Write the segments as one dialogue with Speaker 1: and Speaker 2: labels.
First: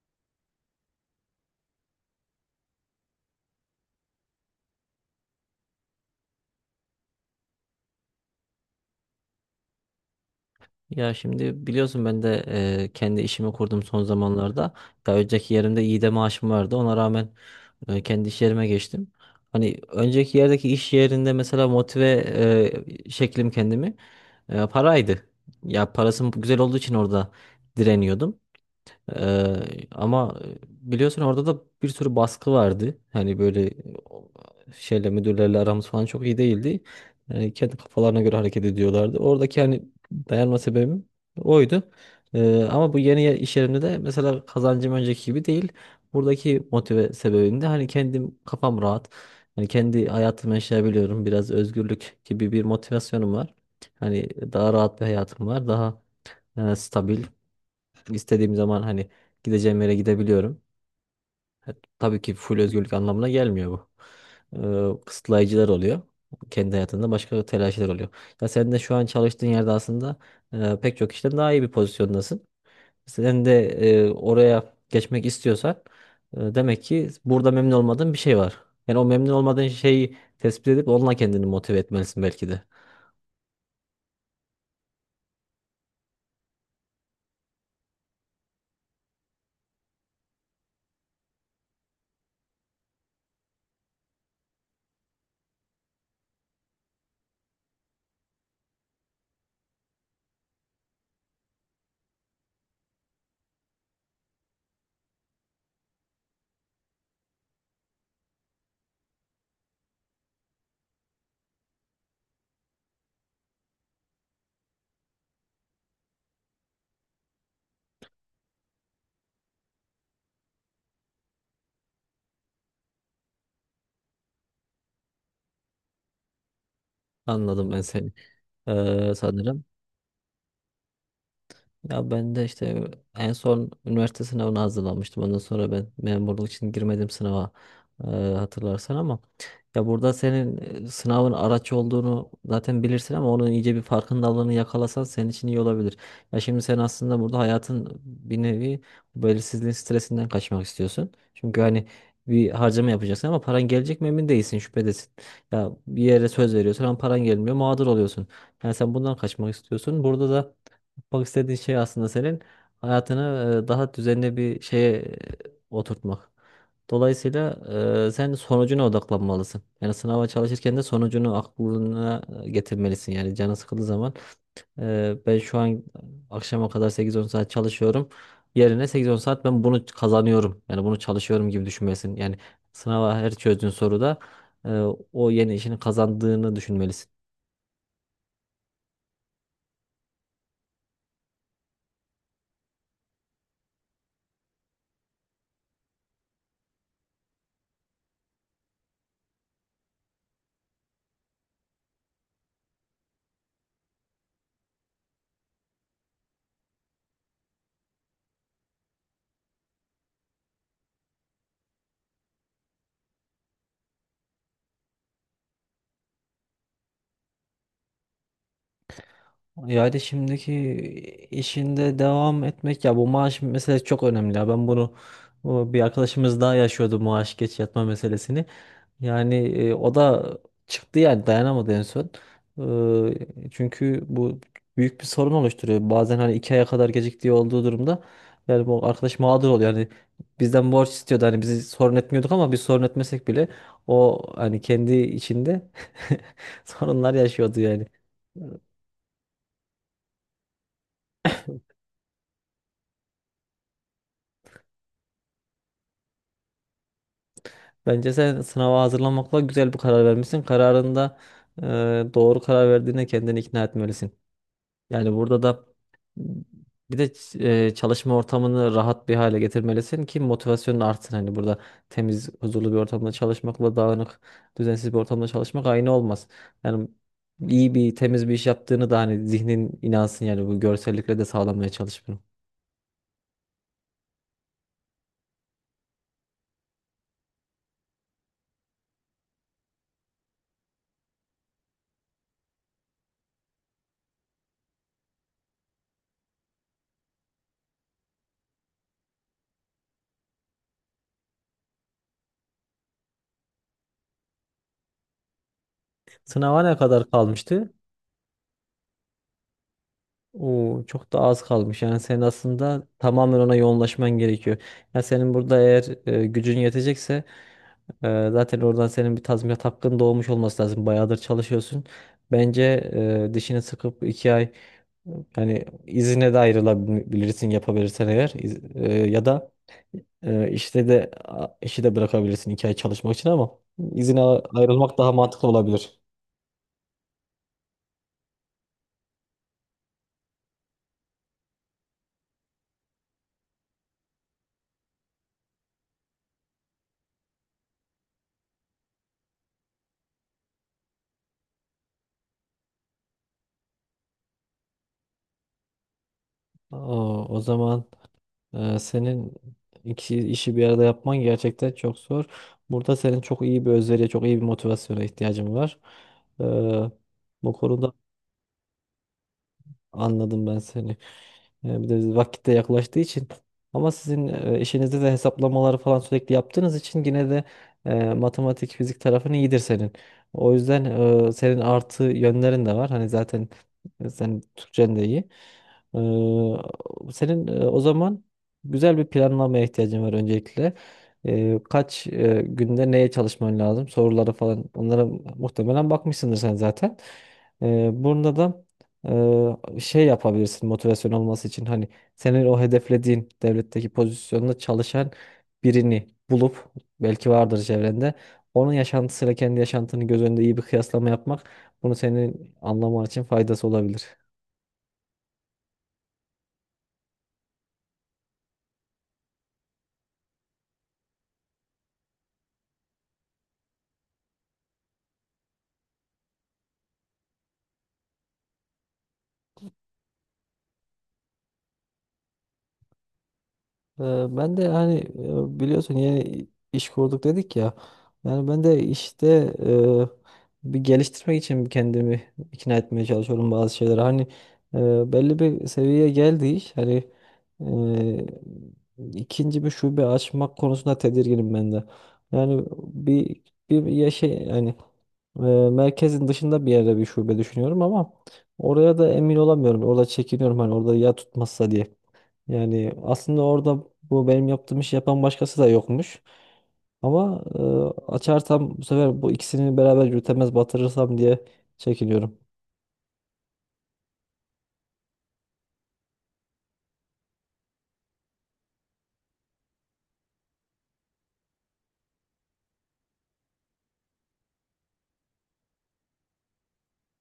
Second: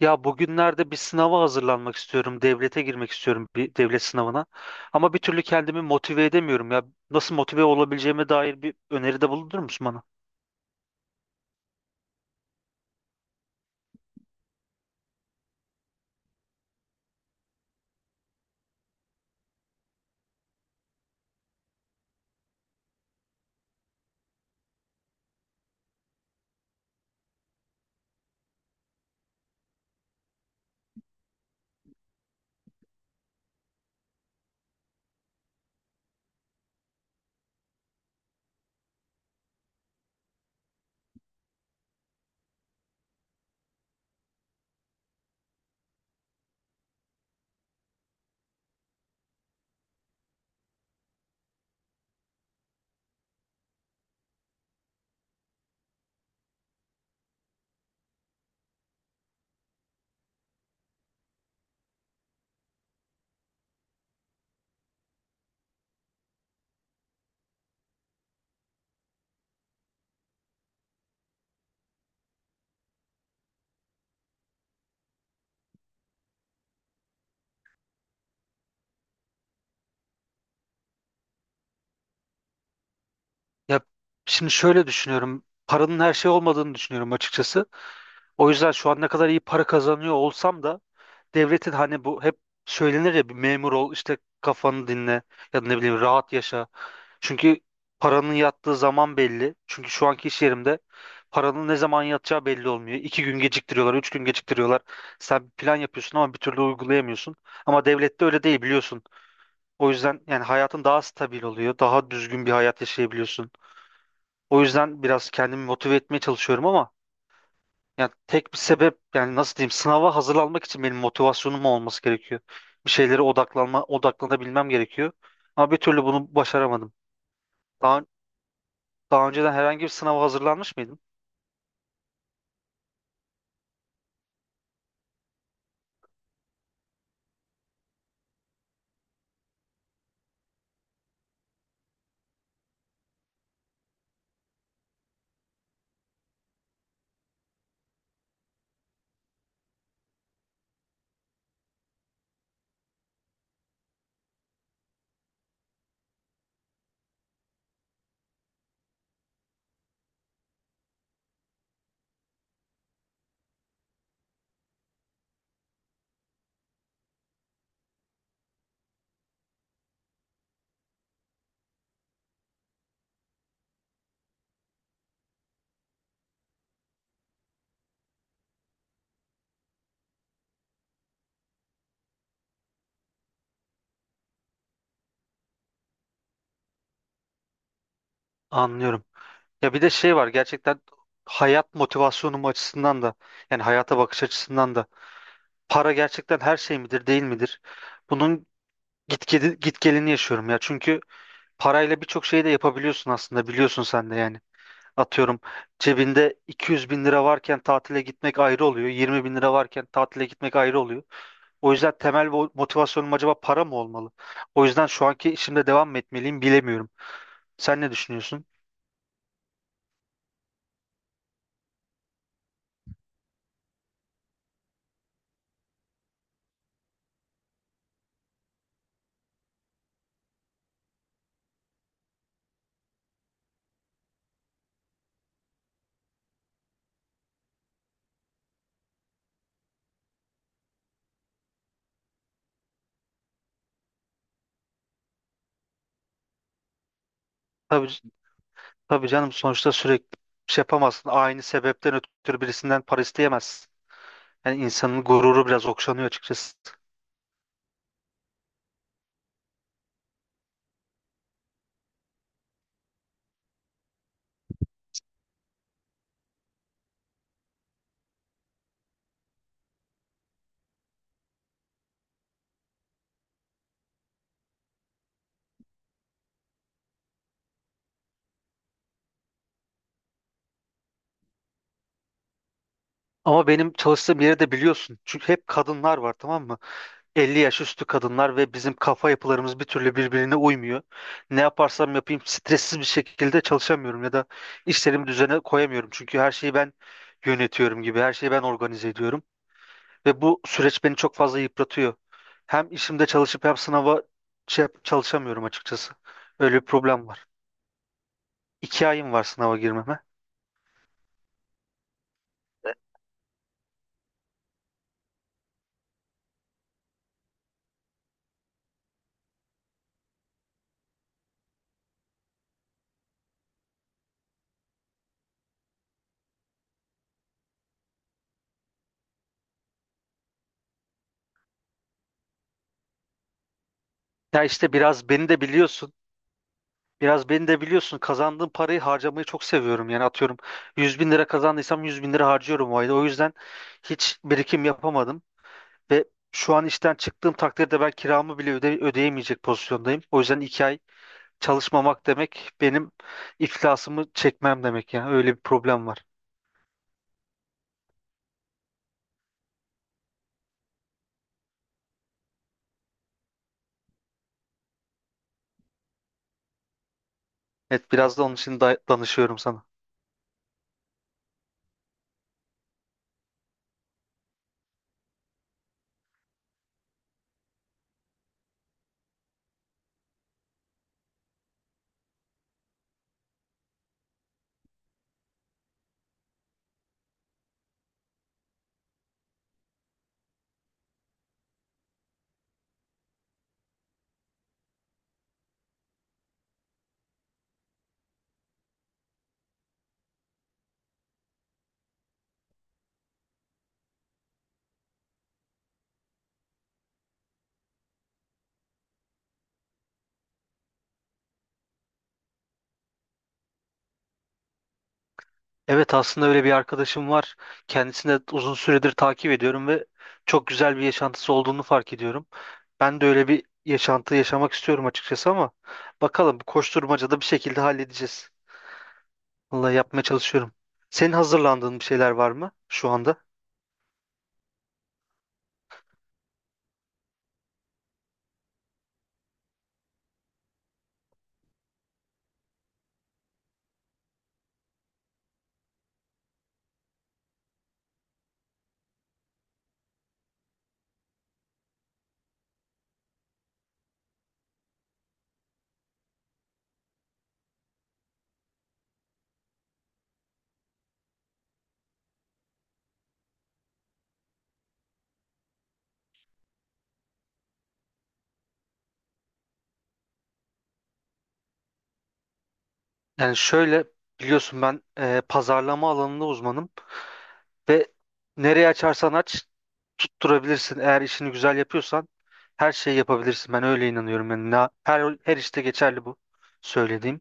Speaker 1: Ya bugünlerde bir sınava hazırlanmak istiyorum. Devlete girmek istiyorum bir devlet sınavına. Ama bir türlü kendimi motive edemiyorum ya. Nasıl motive olabileceğime dair bir öneride bulunur musun bana?
Speaker 2: Ya şimdi biliyorsun ben de kendi işimi kurdum son zamanlarda. Ya önceki yerimde iyi de maaşım vardı. Ona rağmen kendi iş yerime geçtim. Hani önceki yerdeki iş yerinde mesela motive şeklim kendimi paraydı. Ya parasım güzel olduğu için orada direniyordum. Ama biliyorsun orada da bir sürü baskı vardı. Hani böyle o, şeyle müdürlerle aramız falan çok iyi değildi. Yani kendi kafalarına göre hareket ediyorlardı. Oradaki hani dayanma sebebim oydu. Ama bu iş yerimde de mesela kazancım önceki gibi değil. Buradaki motive sebebim de hani kendim kafam rahat. Hani kendi hayatımı yaşayabiliyorum. Biraz özgürlük gibi bir motivasyonum var. Hani daha rahat bir hayatım var. Daha stabil. İstediğim zaman hani gideceğim yere gidebiliyorum. Tabii ki full özgürlük anlamına gelmiyor bu. Kısıtlayıcılar oluyor. Kendi hayatında başka telaşlar oluyor. Ya sen de şu an çalıştığın yerde aslında pek çok kişiden daha iyi bir pozisyondasın. Sen de oraya geçmek istiyorsan demek ki burada memnun olmadığın bir şey var. Yani o memnun olmadığın şeyi tespit edip onunla kendini motive etmelisin belki de.
Speaker 1: Ya şimdi şöyle düşünüyorum. Paranın her şey olmadığını düşünüyorum açıkçası. O yüzden şu an ne kadar iyi para kazanıyor olsam da devletin hani bu hep söylenir ya, bir memur ol işte kafanı dinle ya da ne bileyim rahat yaşa. Çünkü paranın yattığı zaman belli. Çünkü şu anki iş yerimde paranın ne zaman yatacağı belli olmuyor. 2 gün geciktiriyorlar, 3 gün geciktiriyorlar. Sen bir plan yapıyorsun ama bir türlü uygulayamıyorsun. Ama devlette öyle değil, biliyorsun. O yüzden yani hayatın daha stabil oluyor. Daha düzgün bir hayat yaşayabiliyorsun. O yüzden biraz kendimi motive etmeye çalışıyorum ama yani tek bir sebep, yani nasıl diyeyim, sınava hazırlanmak için benim motivasyonum olması gerekiyor. Bir şeylere odaklanma, odaklanabilmem gerekiyor. Ama bir türlü bunu başaramadım.
Speaker 2: Anladım ben
Speaker 1: Daha
Speaker 2: seni.
Speaker 1: Daha önceden
Speaker 2: Sanırım.
Speaker 1: herhangi bir sınava hazırlanmış mıydın?
Speaker 2: Ya ben de işte en son üniversite sınavına hazırlanmıştım. Ondan sonra ben memurluk için girmedim sınava, hatırlarsan, ama ya burada senin sınavın araç olduğunu zaten bilirsin ama onun iyice bir farkındalığını yakalasan senin için iyi olabilir. Ya şimdi sen aslında burada hayatın bir nevi belirsizliğin stresinden kaçmak istiyorsun. Çünkü hani bir harcama yapacaksın ama paran gelecek mi emin değilsin, şüphedesin. Ya bir yere söz veriyorsun ama paran gelmiyor, mağdur oluyorsun. Yani sen bundan kaçmak istiyorsun. Burada da yapmak istediğin şey aslında senin hayatını daha düzenli bir şeye oturtmak. Dolayısıyla sen sonucuna odaklanmalısın. Yani sınava çalışırken de sonucunu aklına getirmelisin. Yani canın sıkıldığı zaman ben şu an akşama kadar sekiz on saat çalışıyorum. Yerine sekiz on saat ben bunu kazanıyorum. Yani bunu çalışıyorum gibi düşünmelisin. Yani sınava her çözdüğün soruda e, o yeni işini kazandığını düşünmelisin.
Speaker 1: Anlıyorum. Ya bir de şey var, gerçekten hayat motivasyonum açısından da, yani hayata bakış açısından da, para gerçekten her şey midir değil midir? Bunun git gelini yaşıyorum ya. Çünkü parayla birçok şeyi de yapabiliyorsun aslında, biliyorsun sen de yani. Atıyorum, cebinde 200 bin lira varken tatile gitmek ayrı oluyor. 20 bin lira varken tatile gitmek ayrı oluyor. O yüzden temel motivasyonum acaba para mı olmalı? O yüzden şu anki işimde devam mı etmeliyim, bilemiyorum. Sen ne düşünüyorsun?
Speaker 2: Yani şimdiki işinde devam etmek, ya bu maaş meselesi çok önemli. Ya ben bunu, bu bir arkadaşımız daha yaşıyordu maaş geç yatma meselesini. Yani o da çıktı, yani dayanamadı en son. Çünkü bu büyük bir sorun oluşturuyor bazen, hani iki aya kadar geciktiği olduğu durumda. Yani bu arkadaş mağdur oluyor yani, bizden borç istiyordu. Hani bizi sorun etmiyorduk ama biz sorun etmesek bile o hani kendi içinde sorunlar yaşıyordu yani.
Speaker 1: Tabii, tabii canım, sonuçta sürekli bir şey yapamazsın. Aynı sebepten ötürü birisinden para isteyemezsin. Yani insanın gururu biraz okşanıyor açıkçası.
Speaker 2: Bence sen sınava hazırlanmakla güzel bir karar vermişsin. Kararında e, doğru karar verdiğine kendini ikna etmelisin. Yani burada da bir de çalışma ortamını rahat bir hale getirmelisin ki motivasyonun artsın. Hani burada temiz, huzurlu bir ortamda çalışmakla dağınık, düzensiz bir ortamda çalışmak aynı olmaz. Yani iyi bir, temiz bir iş yaptığını da hani zihnin inansın. Yani bu görsellikle de sağlamaya çalış bunu.
Speaker 1: Ama benim çalıştığım yeri de biliyorsun. Çünkü hep kadınlar var, tamam mı? 50 yaş üstü kadınlar ve bizim kafa yapılarımız bir türlü birbirine uymuyor. Ne yaparsam yapayım stressiz bir şekilde çalışamıyorum ya da işlerimi düzene koyamıyorum. Çünkü her şeyi ben yönetiyorum gibi, her şeyi ben organize ediyorum. Ve bu süreç beni çok fazla yıpratıyor. Hem işimde çalışıp hem sınava çalışamıyorum açıkçası. Öyle
Speaker 2: Sınava
Speaker 1: bir
Speaker 2: ne
Speaker 1: problem
Speaker 2: kadar
Speaker 1: var.
Speaker 2: kalmıştı?
Speaker 1: 2 ayım var sınava girmeme.
Speaker 2: Oo, çok da az kalmış. Yani senin aslında tamamen ona yoğunlaşman gerekiyor. Yani senin burada eğer gücün yetecekse zaten oradan senin bir tazminat hakkın doğmuş olması lazım. Bayağıdır çalışıyorsun. Bence dişini sıkıp iki ay, yani izine de ayrılabilirsin yapabilirsen eğer. Ya da işte de işi de bırakabilirsin iki ay çalışmak için ama izine
Speaker 1: Ya işte
Speaker 2: ayrılmak
Speaker 1: biraz
Speaker 2: daha
Speaker 1: beni de
Speaker 2: mantıklı
Speaker 1: biliyorsun.
Speaker 2: olabilir.
Speaker 1: Biraz beni de biliyorsun. Kazandığım parayı harcamayı çok seviyorum. Yani atıyorum, 100 bin lira kazandıysam 100 bin lira harcıyorum o ayda. O yüzden hiç birikim yapamadım. Ve şu an işten çıktığım takdirde ben kiramı bile öde ödeyemeyecek pozisyondayım. O yüzden 2 ay çalışmamak demek benim iflasımı çekmem demek. Yani öyle bir problem var.
Speaker 2: Aa, o zaman. Senin iki işi bir arada yapman gerçekten çok zor. Burada senin çok iyi bir özveriye, çok iyi bir motivasyona ihtiyacın var. Ee, Bu konuda.
Speaker 1: Evet, biraz da onun için danışıyorum sana.
Speaker 2: Anladım ben seni. Bir de vakitte yaklaştığı için. Ama sizin işinizde de hesaplamaları falan sürekli yaptığınız için yine de matematik, fizik tarafın iyidir senin. O yüzden senin artı yönlerin de var. Hani zaten sen Türkçen de iyi. Senin o zaman güzel bir planlamaya ihtiyacın var öncelikle. Kaç günde neye çalışman lazım? Soruları falan. Onlara muhtemelen bakmışsındır sen zaten. Bunda da şey yapabilirsin motivasyon olması için. Hani senin o hedeflediğin devletteki pozisyonda çalışan birini bulup, belki vardır çevrende, onun yaşantısıyla kendi yaşantını göz önünde iyi bir kıyaslama yapmak, bunu senin anlaman için faydası olabilir.
Speaker 1: Evet, aslında öyle bir arkadaşım var. Kendisini de uzun süredir takip ediyorum ve çok güzel bir yaşantısı olduğunu fark ediyorum. Ben de öyle bir yaşantı yaşamak istiyorum açıkçası ama bakalım, bu koşturmacada bir şekilde halledeceğiz. Vallahi yapmaya çalışıyorum. Senin hazırlandığın bir şeyler var mı şu anda?
Speaker 2: Ee, Ben de hani biliyorsun yeni iş kurduk dedik ya. Yani ben de işte bir geliştirmek için kendimi ikna etmeye çalışıyorum bazı şeylere. Hani belli bir seviyeye geldi iş. Hani ikinci bir şube açmak konusunda tedirginim ben de. Yani bir ya şey yani e, merkezin dışında bir yerde bir şube düşünüyorum ama oraya da emin olamıyorum. Orada çekiniyorum, hani orada ya tutmazsa diye. Yani aslında orada bu benim yaptığım işi yapan başkası da yokmuş. Ama açarsam bu sefer bu ikisini beraber yürütemez, batırırsam diye çekiniyorum.
Speaker 1: Yani şöyle, biliyorsun ben pazarlama alanında uzmanım. Ve nereye açarsan aç tutturabilirsin. Eğer işini güzel yapıyorsan her şeyi yapabilirsin. Ben öyle inanıyorum. Yani her işte geçerli bu söylediğim.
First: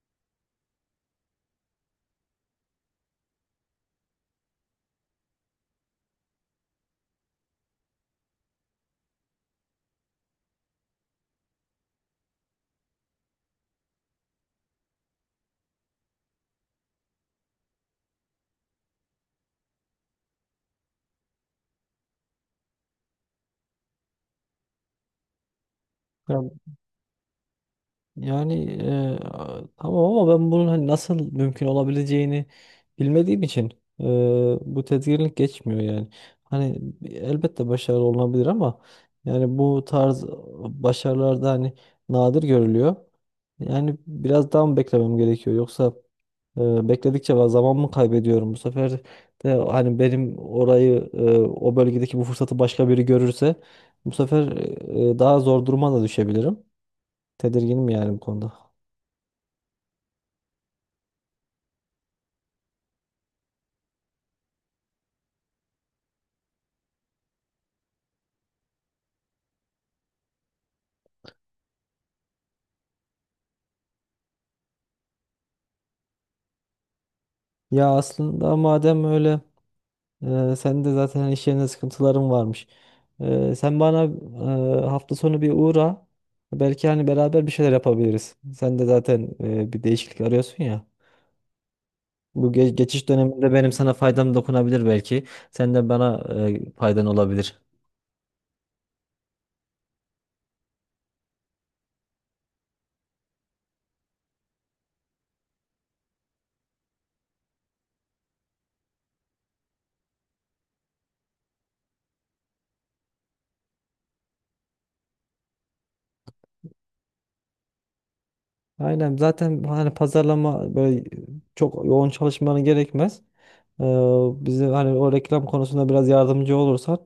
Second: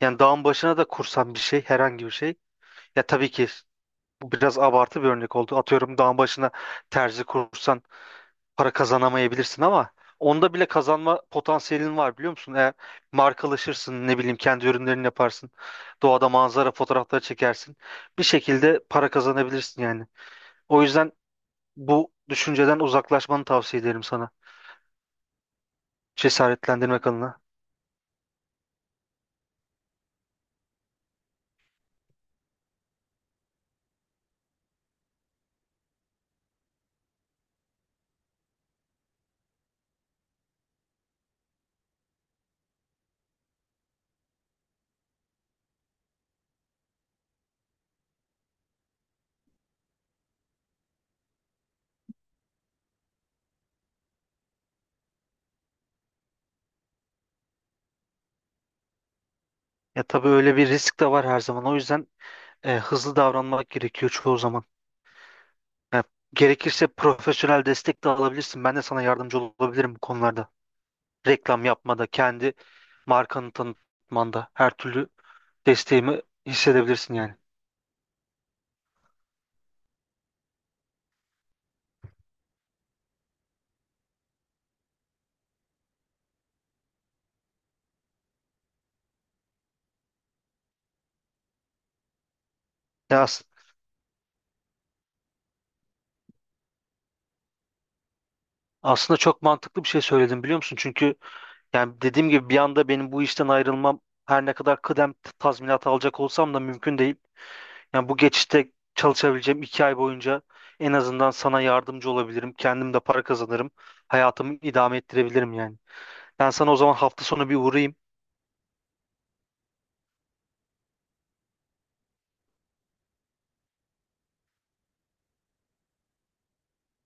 Speaker 1: Yani dağın başına da kursan bir şey, herhangi bir şey. Ya tabii ki bu biraz abartı bir örnek oldu. Atıyorum, dağın başına terzi kursan para kazanamayabilirsin ama onda bile kazanma potansiyelin var, biliyor musun? Eğer markalaşırsın, ne bileyim kendi ürünlerini yaparsın. Doğada manzara fotoğrafları çekersin. Bir şekilde para kazanabilirsin yani. O yüzden bu düşünceden uzaklaşmanı tavsiye ederim sana.
Speaker 2: Ya-
Speaker 1: Cesaretlendirmek adına.
Speaker 2: Yani tamam ama ben bunun hani nasıl mümkün olabileceğini bilmediğim için e, bu tedirginlik geçmiyor yani. Hani elbette başarılı olunabilir ama yani bu tarz başarılarda hani nadir görülüyor. Yani biraz daha mı beklemem gerekiyor yoksa bekledikçe ben zaman mı kaybediyorum bu sefer de? Hani benim orayı, o bölgedeki bu fırsatı başka biri görürse bu sefer daha zor duruma da düşebilirim. Tedirginim yani bu konuda.
Speaker 1: Ya tabii öyle bir risk de var her zaman. O yüzden hızlı davranmak gerekiyor çoğu zaman. Ya, gerekirse profesyonel destek de alabilirsin. Ben de sana yardımcı olabilirim bu konularda. Reklam yapmada, kendi markanı tanıtmanda her türlü desteğimi hissedebilirsin yani.
Speaker 2: Ya aslında madem öyle, senin de zaten iş yerinde sıkıntıların varmış. Sen bana hafta sonu bir uğra. Belki hani beraber bir şeyler yapabiliriz. Sen de zaten bir değişiklik arıyorsun ya. Bu geçiş
Speaker 1: Ya
Speaker 2: döneminde benim sana faydam dokunabilir belki. Sen de bana faydan olabilir.
Speaker 1: aslında çok mantıklı bir şey söyledim, biliyor musun? Çünkü yani dediğim gibi bir anda benim bu işten ayrılmam, her ne kadar kıdem tazminatı alacak olsam da, mümkün değil. Yani bu geçişte çalışabileceğim 2 ay boyunca en azından sana yardımcı olabilirim. Kendim de para kazanırım. Hayatımı idame ettirebilirim yani. Ben sana o zaman hafta sonu bir uğrayayım.
Speaker 2: Aynen, zaten hani pazarlama böyle çok yoğun çalışmanı gerekmez. Ee, Bize hani o reklam konusunda biraz yardımcı olursan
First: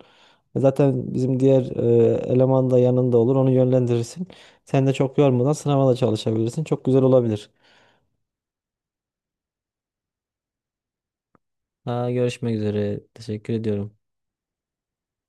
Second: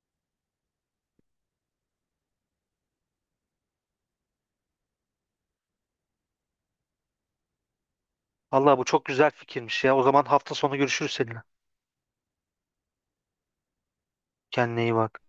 Speaker 2: zaten bizim diğer eleman da yanında olur, onu yönlendirirsin. Sen de çok yormadan sınava da çalışabilirsin. Çok güzel olabilir.
Speaker 1: Allah, bu çok güzel fikirmiş ya. O zaman hafta sonu görüşürüz seninle.
Speaker 2: Ha, görüşmek üzere. Teşekkür ediyorum.
Speaker 1: Kendine iyi bak.